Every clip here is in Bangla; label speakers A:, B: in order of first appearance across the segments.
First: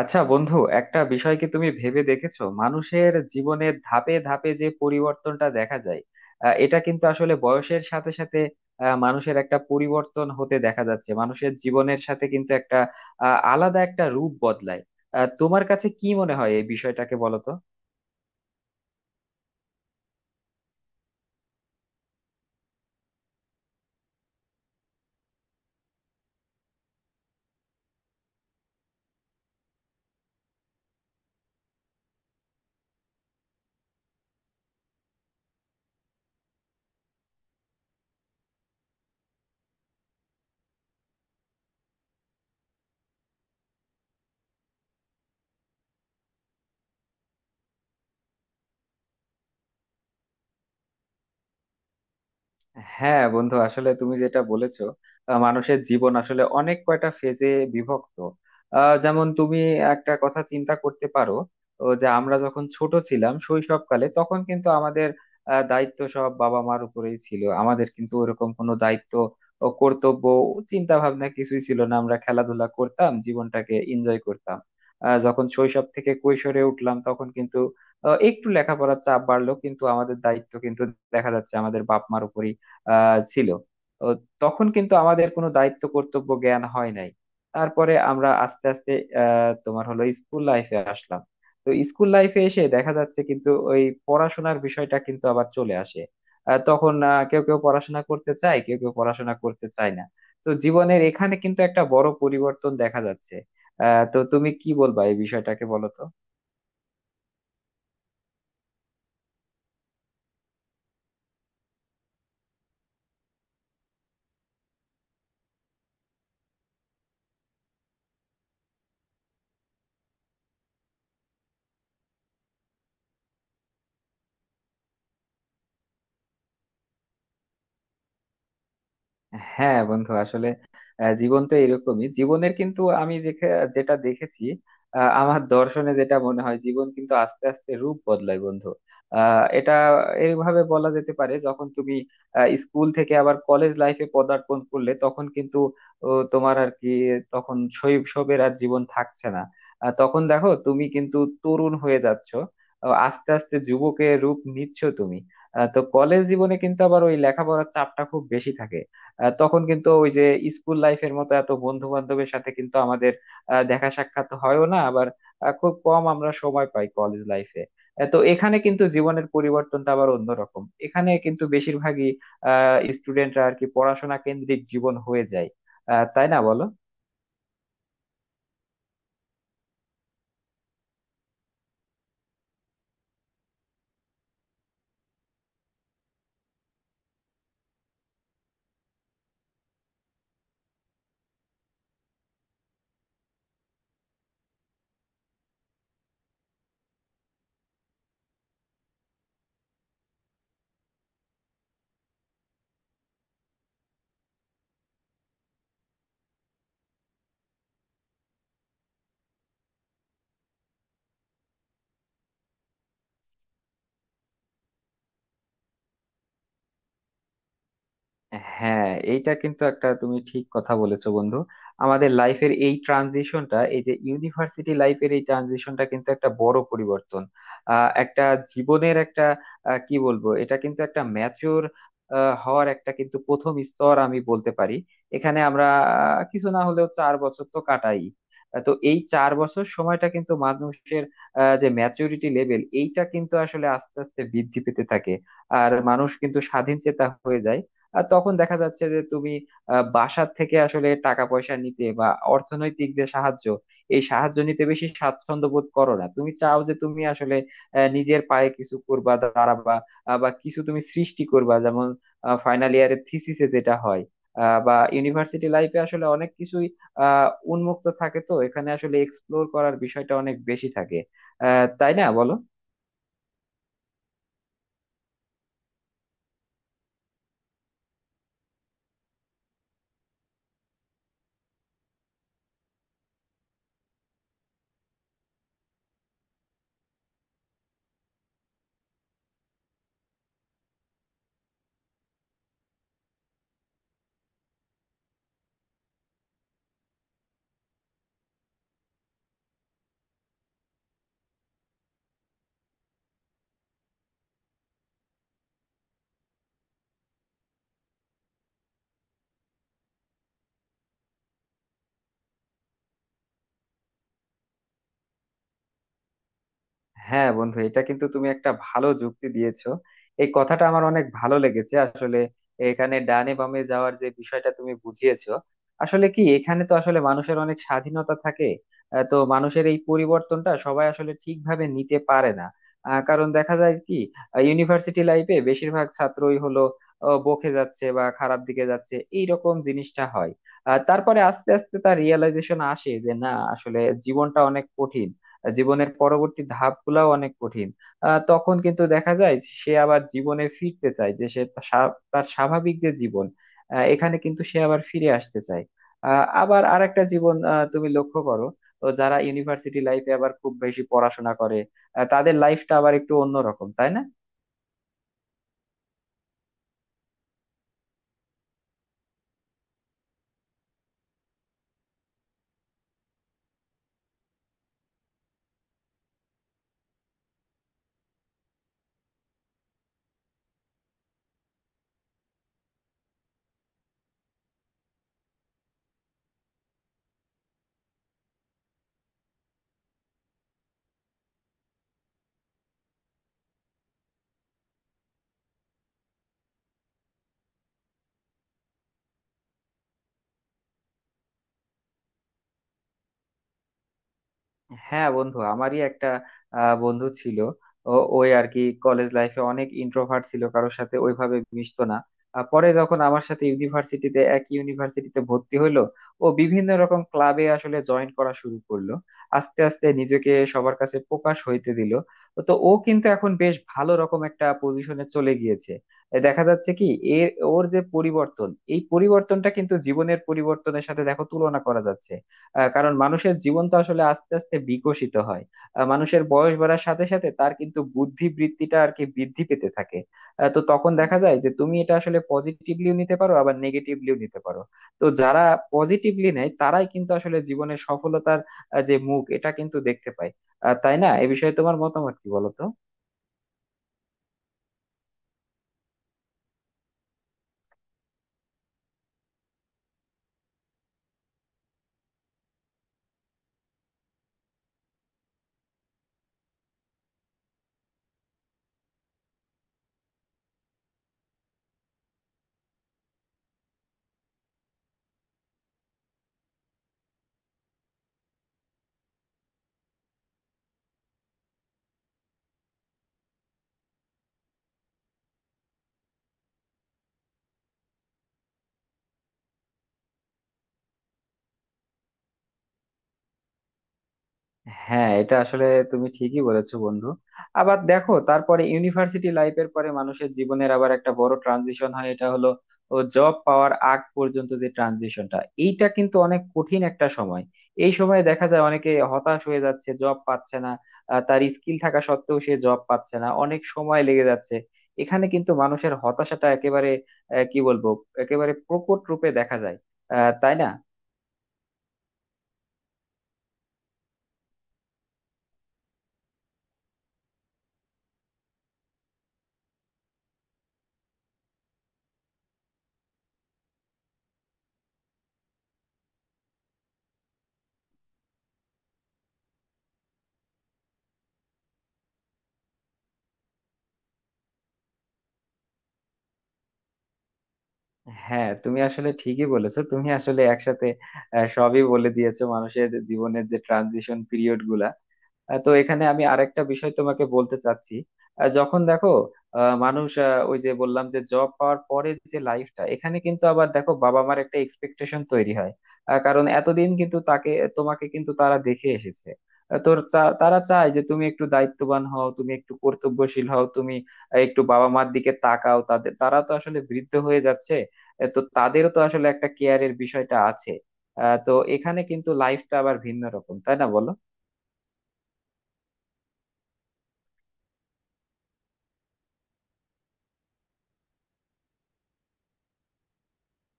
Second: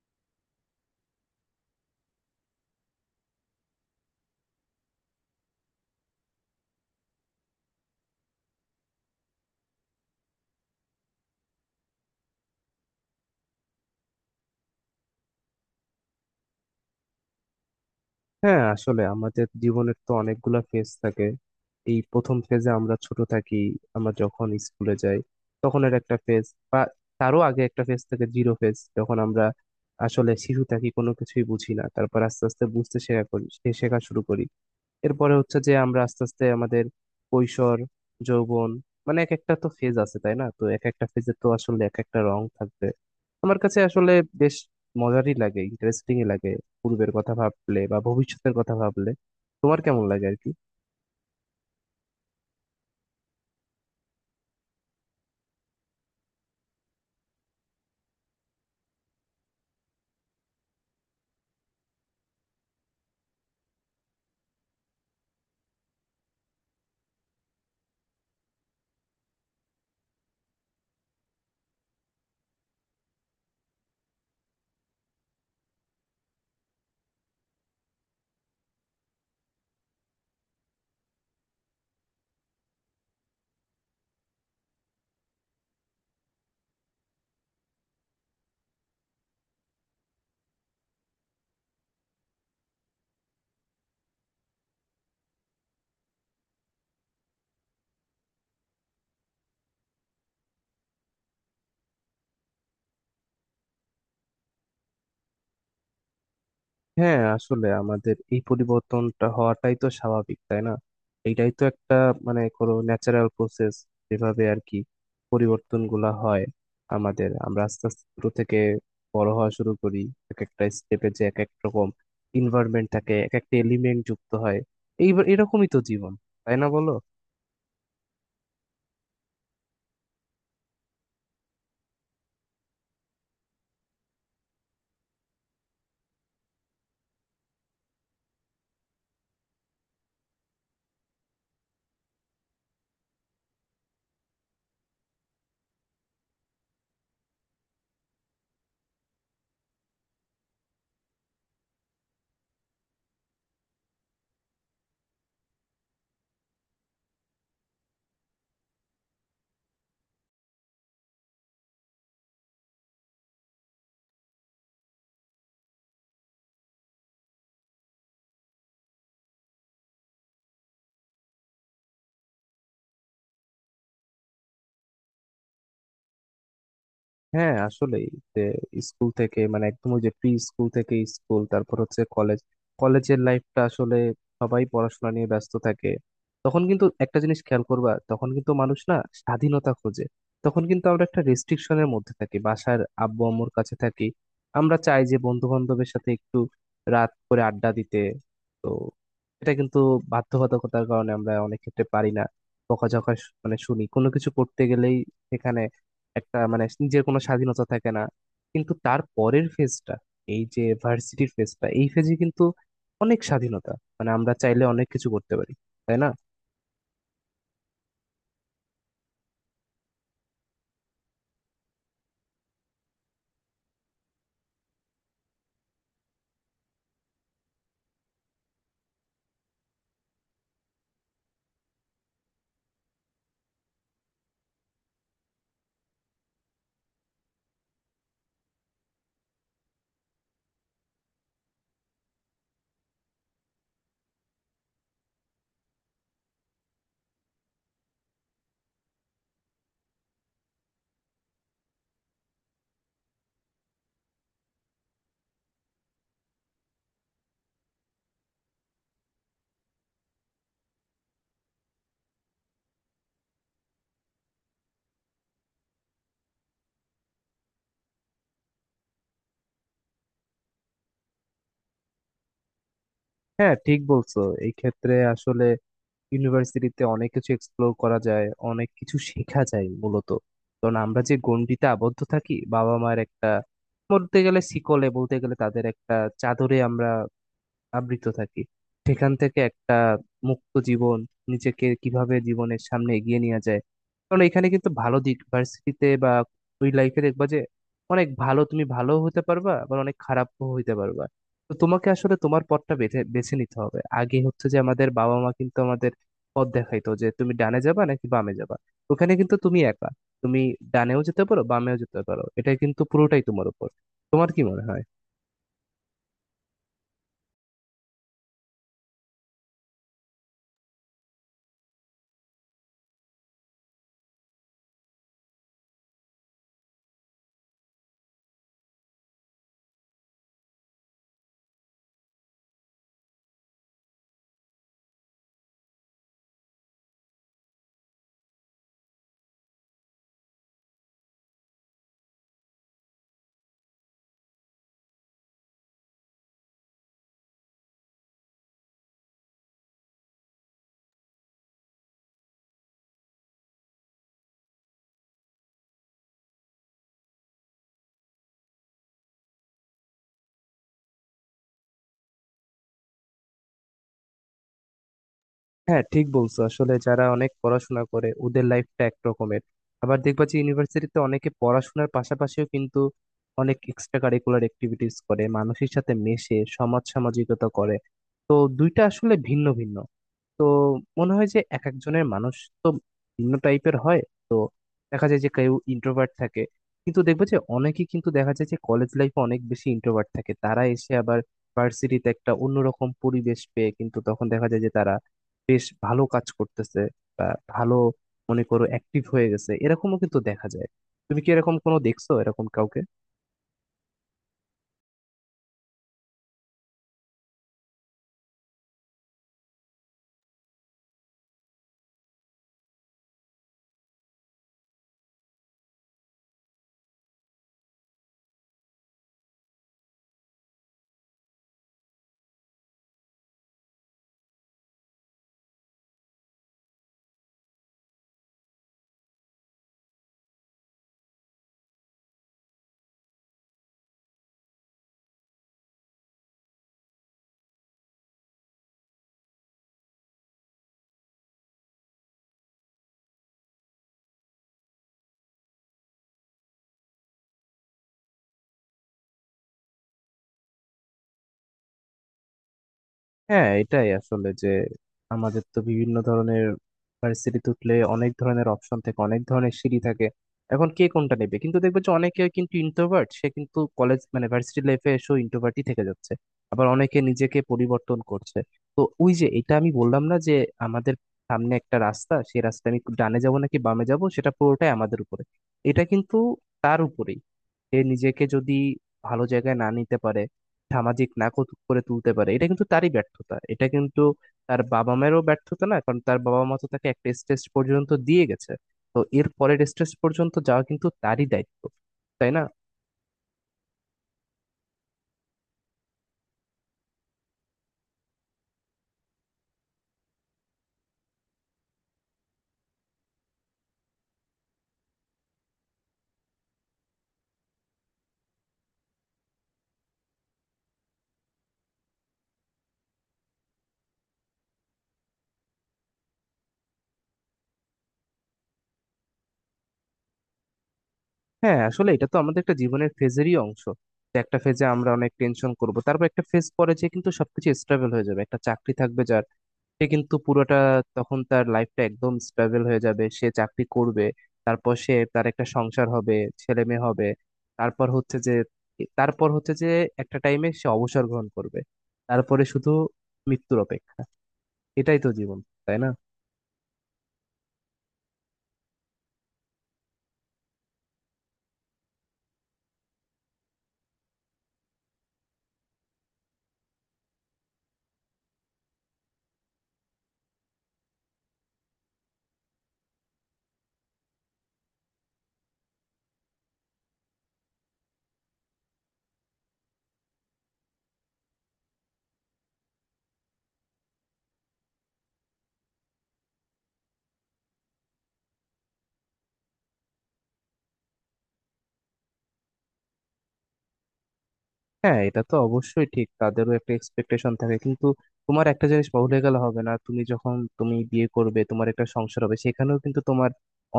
A: আচ্ছা বন্ধু, একটা বিষয় কি তুমি ভেবে দেখেছো, মানুষের জীবনের ধাপে ধাপে যে পরিবর্তনটা দেখা যায়? এটা কিন্তু আসলে বয়সের সাথে সাথে মানুষের একটা পরিবর্তন হতে দেখা যাচ্ছে। মানুষের জীবনের সাথে কিন্তু একটা আলাদা একটা রূপ বদলায়। তোমার কাছে কি মনে হয় এই বিষয়টাকে, বলো তো।
B: হ্যাঁ আসলে আমাদের জীবনের তো অনেকগুলা ফেজ থাকে। এই প্রথম ফেজে আমরা ছোট থাকি, আমরা যখন স্কুলে যাই তখন এর একটা ফেজ। বা তারও আগে একটা ফেজ থাকে জিরো ফেজ, যখন আমরা আসলে শিশু থাকি কোনো কিছুই বুঝি না, তারপর আস্তে আস্তে বুঝতে শেখা করি, শেখা শুরু করি। এরপরে হচ্ছে যে আমরা আস্তে আস্তে আমাদের কৈশোর, যৌবন, মানে এক একটা তো ফেজ আছে, তাই না? তো এক একটা ফেজে তো আসলে এক একটা রং থাকবে। আমার কাছে আসলে বেশ মজারই লাগে, ইন্টারেস্টিংই লাগে পূর্বের কথা ভাবলে বা ভবিষ্যতের কথা ভাবলে। তোমার কেমন লাগে আর কি?
A: হ্যাঁ বন্ধু, আসলে তুমি যেটা বলেছো, মানুষের জীবন আসলে অনেক কয়টা ফেজে বিভক্ত। যেমন তুমি একটা কথা চিন্তা করতে পারো ও, যে আমরা যখন ছোট ছিলাম শৈশবকালে তখন কিন্তু আমাদের দায়িত্ব সব বাবা মার উপরেই ছিল। আমাদের কিন্তু ওরকম কোনো দায়িত্ব ও কর্তব্য চিন্তা ভাবনা কিছুই ছিল না, আমরা খেলাধুলা করতাম, জীবনটাকে এনজয় করতাম। যখন শৈশব থেকে কৈশোরে উঠলাম তখন কিন্তু একটু লেখাপড়ার চাপ বাড়লো, কিন্তু আমাদের দায়িত্ব কিন্তু দেখা যাচ্ছে আমাদের বাপ মার উপরেই ছিল ও। তখন কিন্তু আমাদের কোনো দায়িত্ব কর্তব্য জ্ঞান হয় নাই। তারপরে আমরা আস্তে আস্তে তোমার হলো স্কুল লাইফে আসলাম। তো স্কুল লাইফে এসে দেখা যাচ্ছে কিন্তু ওই পড়াশোনার বিষয়টা কিন্তু আবার চলে আসে। তখন কেউ কেউ পড়াশোনা করতে চায়, কেউ কেউ পড়াশোনা করতে চায় না। তো জীবনের এখানে কিন্তু একটা বড় পরিবর্তন দেখা যাচ্ছে। তো তুমি কি বলবা এই বিষয়টাকে, বলো তো।
B: হ্যাঁ আসলে আমাদের এই পরিবর্তনটা হওয়াটাই তো স্বাভাবিক, তাই না? এইটাই তো একটা মানে কোনো ন্যাচারাল প্রসেস, যেভাবে আর কি পরিবর্তন গুলা হয়। আমাদের, আমরা আস্তে আস্তে ছোট থেকে বড় হওয়া শুরু করি, এক একটা স্টেপে যে এক এক রকম ইনভায়রনমেন্ট থাকে, এক একটা এলিমেন্ট যুক্ত হয়। এইবার এরকমই তো জীবন, তাই না বলো?
A: হ্যাঁ বন্ধু আসলে, জীবন তো এরকমই। জীবনের কিন্তু আমি যেটা দেখেছি, আমার দর্শনে যেটা মনে হয়, জীবন কিন্তু আস্তে আস্তে রূপ বদলায় বন্ধু। এটা এইভাবে বলা যেতে পারে, যখন তুমি স্কুল থেকে আবার কলেজ লাইফে পদার্পণ করলে তখন কিন্তু ও, তোমার আর কি, তখন শৈশবের আর জীবন থাকছে না। তখন দেখো তুমি কিন্তু তরুণ হয়ে যাচ্ছ, আস্তে আস্তে যুবকের রূপ নিচ্ছ তুমি। তো কলেজ জীবনে কিন্তু আবার ওই লেখাপড়ার চাপটা খুব বেশি থাকে। তখন কিন্তু ওই যে স্কুল লাইফের মতো এত বন্ধু বান্ধবের সাথে কিন্তু আমাদের দেখা সাক্ষাৎ হয়ও না। আবার খুব কম আমরা সময় পাই কলেজ লাইফে। তো এখানে কিন্তু জীবনের পরিবর্তনটা আবার অন্যরকম। এখানে কিন্তু বেশিরভাগই স্টুডেন্টরা আর কি পড়াশোনা কেন্দ্রিক জীবন হয়ে যায়। তাই না বলো।
B: হ্যাঁ আসলেই, যে স্কুল থেকে মানে একদম ওই যে প্রি স্কুল থেকে স্কুল, তারপর হচ্ছে কলেজ। কলেজের লাইফটা আসলে সবাই পড়াশোনা নিয়ে ব্যস্ত থাকে। তখন কিন্তু একটা জিনিস খেয়াল করবা, তখন কিন্তু মানুষ না স্বাধীনতা খোঁজে। তখন কিন্তু আমরা একটা রেস্ট্রিকশনের মধ্যে থাকি, বাসার আব্বু আম্মুর কাছে থাকি। আমরা চাই যে বন্ধু বান্ধবের সাথে একটু রাত করে আড্ডা দিতে, তো এটা কিন্তু বাধ্যবাধকতার কারণে আমরা অনেক ক্ষেত্রে পারি না। বকাঝকা মানে শুনি কোনো কিছু করতে গেলেই। সেখানে একটা মানে নিজের কোনো স্বাধীনতা থাকে না। কিন্তু তার পরের ফেজটা, এই যে ভার্সিটির ফেজটা, এই ফেজে কিন্তু অনেক স্বাধীনতা, মানে আমরা চাইলে অনেক কিছু করতে পারি, তাই না?
A: হ্যাঁ, এইটা কিন্তু একটা তুমি ঠিক কথা বলেছো বন্ধু। আমাদের লাইফের এই ট্রানজিশনটা, এই যে ইউনিভার্সিটি লাইফের এই ট্রানজিশনটা কিন্তু একটা বড় পরিবর্তন। একটা জীবনের একটা কি বলবো, এটা কিন্তু একটা ম্যাচিওর হওয়ার একটা কিন্তু প্রথম স্তর আমি বলতে পারি। এখানে আমরা কিছু না হলেও 4 বছর তো কাটাই। তো এই 4 বছর সময়টা কিন্তু মানুষের যে ম্যাচুরিটি লেভেল, এইটা কিন্তু আসলে আস্তে আস্তে বৃদ্ধি পেতে থাকে। আর মানুষ কিন্তু স্বাধীন চেতা হয়ে যায়। আর তখন দেখা যাচ্ছে যে তুমি বাসার থেকে আসলে টাকা পয়সা নিতে বা অর্থনৈতিক যে সাহায্য, এই সাহায্য নিতে বেশি স্বাচ্ছন্দ্য বোধ করো না। তুমি চাও যে তুমি আসলে নিজের পায়ে কিছু করবা, দাঁড়াবা, বা কিছু তুমি সৃষ্টি করবা, যেমন ফাইনাল ইয়ারের থিসিসে যেটা হয়। বা ইউনিভার্সিটি লাইফে আসলে অনেক কিছুই আহ উন্মুক্ত থাকে। তো এখানে আসলে এক্সপ্লোর করার বিষয়টা অনেক বেশি থাকে। তাই না বলো।
B: হ্যাঁ ঠিক বলছো। এই ক্ষেত্রে আসলে ইউনিভার্সিটিতে অনেক কিছু এক্সপ্লোর করা যায়, অনেক কিছু শেখা যায় মূলত, কারণ আমরা যে গণ্ডিতে আবদ্ধ থাকি বাবা মার একটা, বলতে গেলে শিকলে, বলতে গেলে তাদের একটা চাদরে আমরা আবৃত থাকি, সেখান থেকে একটা মুক্ত জীবন, নিজেকে কিভাবে জীবনের সামনে এগিয়ে নিয়ে যায়। কারণ এখানে কিন্তু ভালো দিক ভার্সিটিতে বা ওই লাইফে দেখবা যে অনেক ভালো তুমি ভালো হতে পারবা, আবার অনেক খারাপও হইতে পারবা। তো তোমাকে আসলে তোমার পথটা বেছে বেছে নিতে হবে। আগে হচ্ছে যে আমাদের বাবা মা কিন্তু আমাদের পথ দেখাইতো, যে তুমি ডানে যাবা নাকি বামে যাবা। ওখানে কিন্তু তুমি একা, তুমি ডানেও যেতে পারো, বামেও যেতে পারো, এটা কিন্তু পুরোটাই তোমার উপর। তোমার কি মনে হয়?
A: হ্যাঁ বন্ধু, এটা কিন্তু তুমি একটা ভালো যুক্তি দিয়েছো, এই কথাটা আমার অনেক ভালো লেগেছে। আসলে এখানে ডানে বামে যাওয়ার যে বিষয়টা তুমি বুঝিয়েছো, আসলে কি, এখানে তো আসলে মানুষের অনেক স্বাধীনতা থাকে। তো মানুষের এই পরিবর্তনটা সবাই আসলে ঠিকভাবে নিতে পারে না। কারণ দেখা যায় কি, ইউনিভার্সিটি লাইফে বেশিরভাগ ছাত্রই হলো বকে যাচ্ছে বা খারাপ দিকে যাচ্ছে, এইরকম জিনিসটা হয়। তারপরে আস্তে আস্তে তার রিয়েলাইজেশন আসে যে না, আসলে জীবনটা অনেক কঠিন, জীবনের পরবর্তী ধাপগুলাও অনেক কঠিন। তখন কিন্তু দেখা যায় যে সে আবার জীবনে ফিরতে চায়, যে সে তার তার স্বাভাবিক যে জীবন, এখানে কিন্তু সে আবার ফিরে আসতে চায়। আবার আরেকটা জীবন, তুমি লক্ষ্য করো। তো যারা ইউনিভার্সিটি লাইফে আবার খুব বেশি পড়াশোনা করে, তাদের লাইফটা আবার একটু অন্যরকম, তাই না?
B: হ্যাঁ ঠিক বলছো, আসলে যারা অনেক পড়াশোনা করে ওদের লাইফটা একরকমের। আবার দেখবা যে ইউনিভার্সিটিতে অনেকে পড়াশোনার পাশাপাশিও কিন্তু অনেক এক্সট্রা কারিকুলার অ্যাক্টিভিটিস করে, মানুষের সাথে মেশে, সমাজ সামাজিকতা করে। তো দুইটা আসলে ভিন্ন ভিন্ন। তো মনে হয় যে এক একজনের মানুষ তো ভিন্ন টাইপের হয়। দেখা যায় যে কেউ ইন্ট্রোভার্ট থাকে, কিন্তু দেখবে যে অনেকেই কিন্তু দেখা যায় যে কলেজ লাইফে অনেক বেশি ইন্ট্রোভার্ট থাকে, তারা এসে আবার ভার্সিটিতে একটা অন্যরকম পরিবেশ পেয়ে কিন্তু তখন দেখা যায় যে তারা বেশ ভালো কাজ করতেছে, বা ভালো, মনে করো অ্যাক্টিভ হয়ে গেছে, এরকমও কিন্তু দেখা যায়। তুমি কি এরকম কোনো দেখছো, এরকম কাউকে?
A: হ্যাঁ বন্ধু, আমারই একটা বন্ধু ছিল। ওই আর কি, কলেজ লাইফে অনেক ইন্ট্রোভার্ট ছিল, কারোর সাথে ওইভাবে মিশতো না। পরে যখন আমার সাথে ইউনিভার্সিটিতে, এক ইউনিভার্সিটিতে ভর্তি হইলো, ও বিভিন্ন রকম ক্লাবে আসলে জয়েন করা শুরু করলো, আস্তে আস্তে নিজেকে সবার কাছে প্রকাশ হইতে দিল। তো ও কিন্তু এখন বেশ ভালো রকম একটা পজিশনে চলে গিয়েছে। এ দেখা যাচ্ছে কি, এর ওর যে পরিবর্তন, এই পরিবর্তনটা কিন্তু জীবনের পরিবর্তনের সাথে দেখো তুলনা করা যাচ্ছে। কারণ মানুষের জীবন তো আসলে আস্তে আস্তে বিকশিত হয়। মানুষের বয়স বাড়ার সাথে সাথে তার কিন্তু বুদ্ধি বৃত্তিটা আর কি বৃদ্ধি পেতে থাকে। তো তখন দেখা যায় যে তুমি এটা আসলে পজিটিভলিও নিতে পারো, আবার নেগেটিভলিও নিতে পারো। তো যারা পজিটিভলি নেয় তারাই কিন্তু আসলে জীবনের সফলতার যে মুখ, এটা কিন্তু দেখতে পায়। তাই না, এ বিষয়ে তোমার মতামত কি, বলো তো।
B: হ্যাঁ এটাই আসলে যে আমাদের তো বিভিন্ন ধরনের, ভার্সিটিতে উঠলে অনেক ধরনের অপশন থাকে, অনেক ধরনের সিঁড়ি থাকে। এখন কে কোনটা নেবে, কিন্তু দেখবে যে অনেকে কিন্তু ইন্ট্রোভার্ট, সে কিন্তু কলেজ মানে ভার্সিটি লাইফে এসেও ইন্ট্রোভার্টই থেকে যাচ্ছে। আবার অনেকে নিজেকে পরিবর্তন করছে। তো ওই যে এটা আমি বললাম না যে আমাদের সামনে একটা রাস্তা, সেই রাস্তা আমি ডানে যাব নাকি বামে যাব সেটা পুরোটাই আমাদের উপরে। এটা কিন্তু তার উপরেই, সে নিজেকে যদি ভালো জায়গায় না নিতে পারে, সামাজিক না করে তুলতে পারে, এটা কিন্তু তারই ব্যর্থতা, এটা কিন্তু তার বাবা মায়েরও ব্যর্থতা না, কারণ তার বাবা মা তো তাকে একটা স্টেজ পর্যন্ত দিয়ে গেছে। তো এর পরের স্টেজ পর্যন্ত যাওয়া কিন্তু তারই দায়িত্ব, তাই না?
A: হ্যাঁ এটা আসলে তুমি ঠিকই বলেছো বন্ধু। আবার দেখো, তারপরে ইউনিভার্সিটি লাইফের পরে মানুষের জীবনের আবার একটা বড় ট্রানজিশন হয়, এটা হলো ও জব পাওয়ার আগ পর্যন্ত যে ট্রানজিশনটা, এইটা কিন্তু অনেক কঠিন একটা সময়। এই সময়ে দেখা যায় অনেকে হতাশ হয়ে যাচ্ছে, জব পাচ্ছে না। তার স্কিল থাকা সত্ত্বেও সে জব পাচ্ছে না, অনেক সময় লেগে যাচ্ছে। এখানে কিন্তু মানুষের হতাশাটা একেবারে কি বলবো, একেবারে প্রকট রূপে দেখা যায়। তাই না?
B: হ্যাঁ আসলে এটা তো আমাদের একটা জীবনের ফেজেরই অংশ, যে একটা ফেজে আমরা অনেক টেনশন করব, তারপর একটা ফেজ পরে যে কিন্তু সবকিছু স্টেবল হয়ে যাবে, একটা চাকরি থাকবে যার, সে কিন্তু পুরোটা, তখন তার লাইফটা একদম স্টেবল হয়ে যাবে, সে চাকরি করবে। তারপর সে তার একটা সংসার হবে, ছেলে মেয়ে হবে, তারপর হচ্ছে যে তারপর হচ্ছে যে একটা টাইমে সে অবসর গ্রহণ করবে। তারপরে শুধু মৃত্যুর অপেক্ষা। এটাই তো জীবন, তাই না?
A: হ্যাঁ তুমি আসলে ঠিকই বলেছো, তুমি আসলে একসাথে সবই বলে দিয়েছো মানুষের জীবনের যে ট্রানজিশন পিরিয়ড গুলা। তো এখানে আমি আরেকটা বিষয় তোমাকে বলতে চাচ্ছি। যখন দেখো মানুষ, ওই যে বললাম যে জব পাওয়ার পরে যে লাইফটা, এখানে কিন্তু আবার দেখো বাবা মার একটা এক্সপেকটেশন তৈরি হয়। কারণ এতদিন কিন্তু তাকে, তোমাকে কিন্তু তারা দেখে এসেছে। তো তারা চায় যে তুমি একটু দায়িত্ববান হও, তুমি একটু কর্তব্যশীল হও, তুমি একটু বাবা মার দিকে তাকাও। তাদের তারা তো আসলে বৃদ্ধ হয়ে যাচ্ছে, তো তাদেরও তো আসলে একটা কেয়ারের বিষয়টা আছে। তো এখানে কিন্তু লাইফটা আবার ভিন্ন রকম, তাই না বলো।
B: হ্যাঁ এটা তো অবশ্যই ঠিক, তাদেরও একটা এক্সপেকটেশন থাকে, কিন্তু তোমার একটা জিনিস ভুলে গেলে হবে না, তুমি যখন বিয়ে করবে, তোমার একটা সংসার হবে, সেখানেও কিন্তু তোমার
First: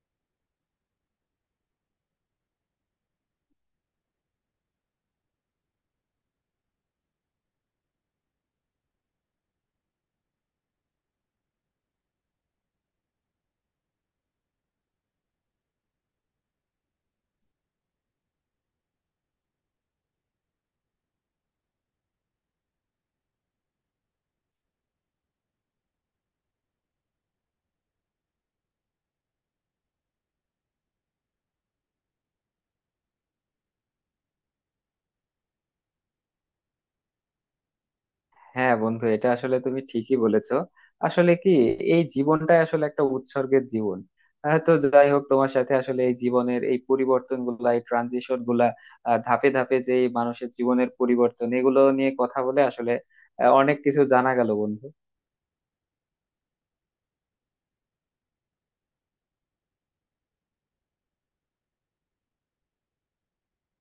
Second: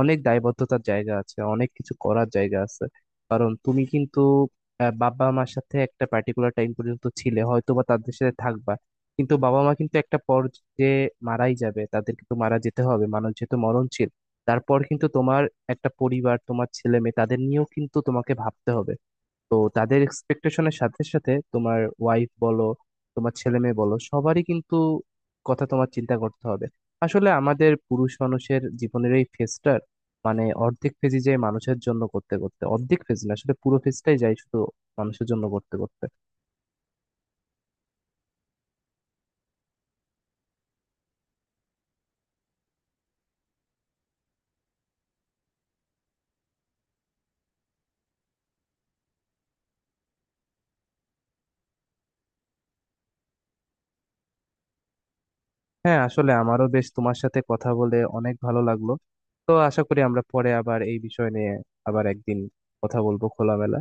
B: অনেক দায়বদ্ধতার জায়গা আছে, অনেক কিছু করার জায়গা আছে। কারণ তুমি কিন্তু বাবা মার সাথে একটা পার্টিকুলার টাইম পর্যন্ত ছিলে, হয়তো বা তাদের সাথে থাকবা, কিন্তু বাবা মা কিন্তু একটা পর্যায়ে মারাই যাবে, তাদের কিন্তু মারা যেতে হবে, মানুষ যেহেতু মরণশীল। তারপর কিন্তু তোমার একটা পরিবার, তোমার ছেলে মেয়ে, তাদের নিয়েও কিন্তু তোমাকে ভাবতে হবে। তো তাদের এক্সপেকটেশনের সাথে সাথে তোমার ওয়াইফ বলো, তোমার ছেলে মেয়ে বলো, সবারই কিন্তু কথা তোমার চিন্তা করতে হবে। আসলে আমাদের পুরুষ মানুষের জীবনের এই ফেজটার মানে অর্ধেক ফেজই যায় মানুষের জন্য করতে করতে, অর্ধেক ফেজ না আসলে পুরো ফেজটাই যায় শুধু মানুষের জন্য করতে করতে।
A: হ্যাঁ বন্ধু, এটা আসলে তুমি ঠিকই বলেছো। আসলে কি, এই জীবনটাই আসলে একটা উৎসর্গের জীবন। তো যাই হোক, তোমার সাথে আসলে এই জীবনের এই পরিবর্তন গুলা, এই ট্রানজিশন গুলা, ধাপে ধাপে যে এই মানুষের জীবনের পরিবর্তন, এগুলো নিয়ে কথা বলে আসলে অনেক কিছু জানা গেল বন্ধু।
B: হ্যাঁ আসলে আমারও বেশ তোমার সাথে কথা বলে অনেক ভালো লাগলো। তো আশা করি আমরা পরে আবার এই বিষয় নিয়ে, আবার একদিন কথা বলবো খোলামেলা।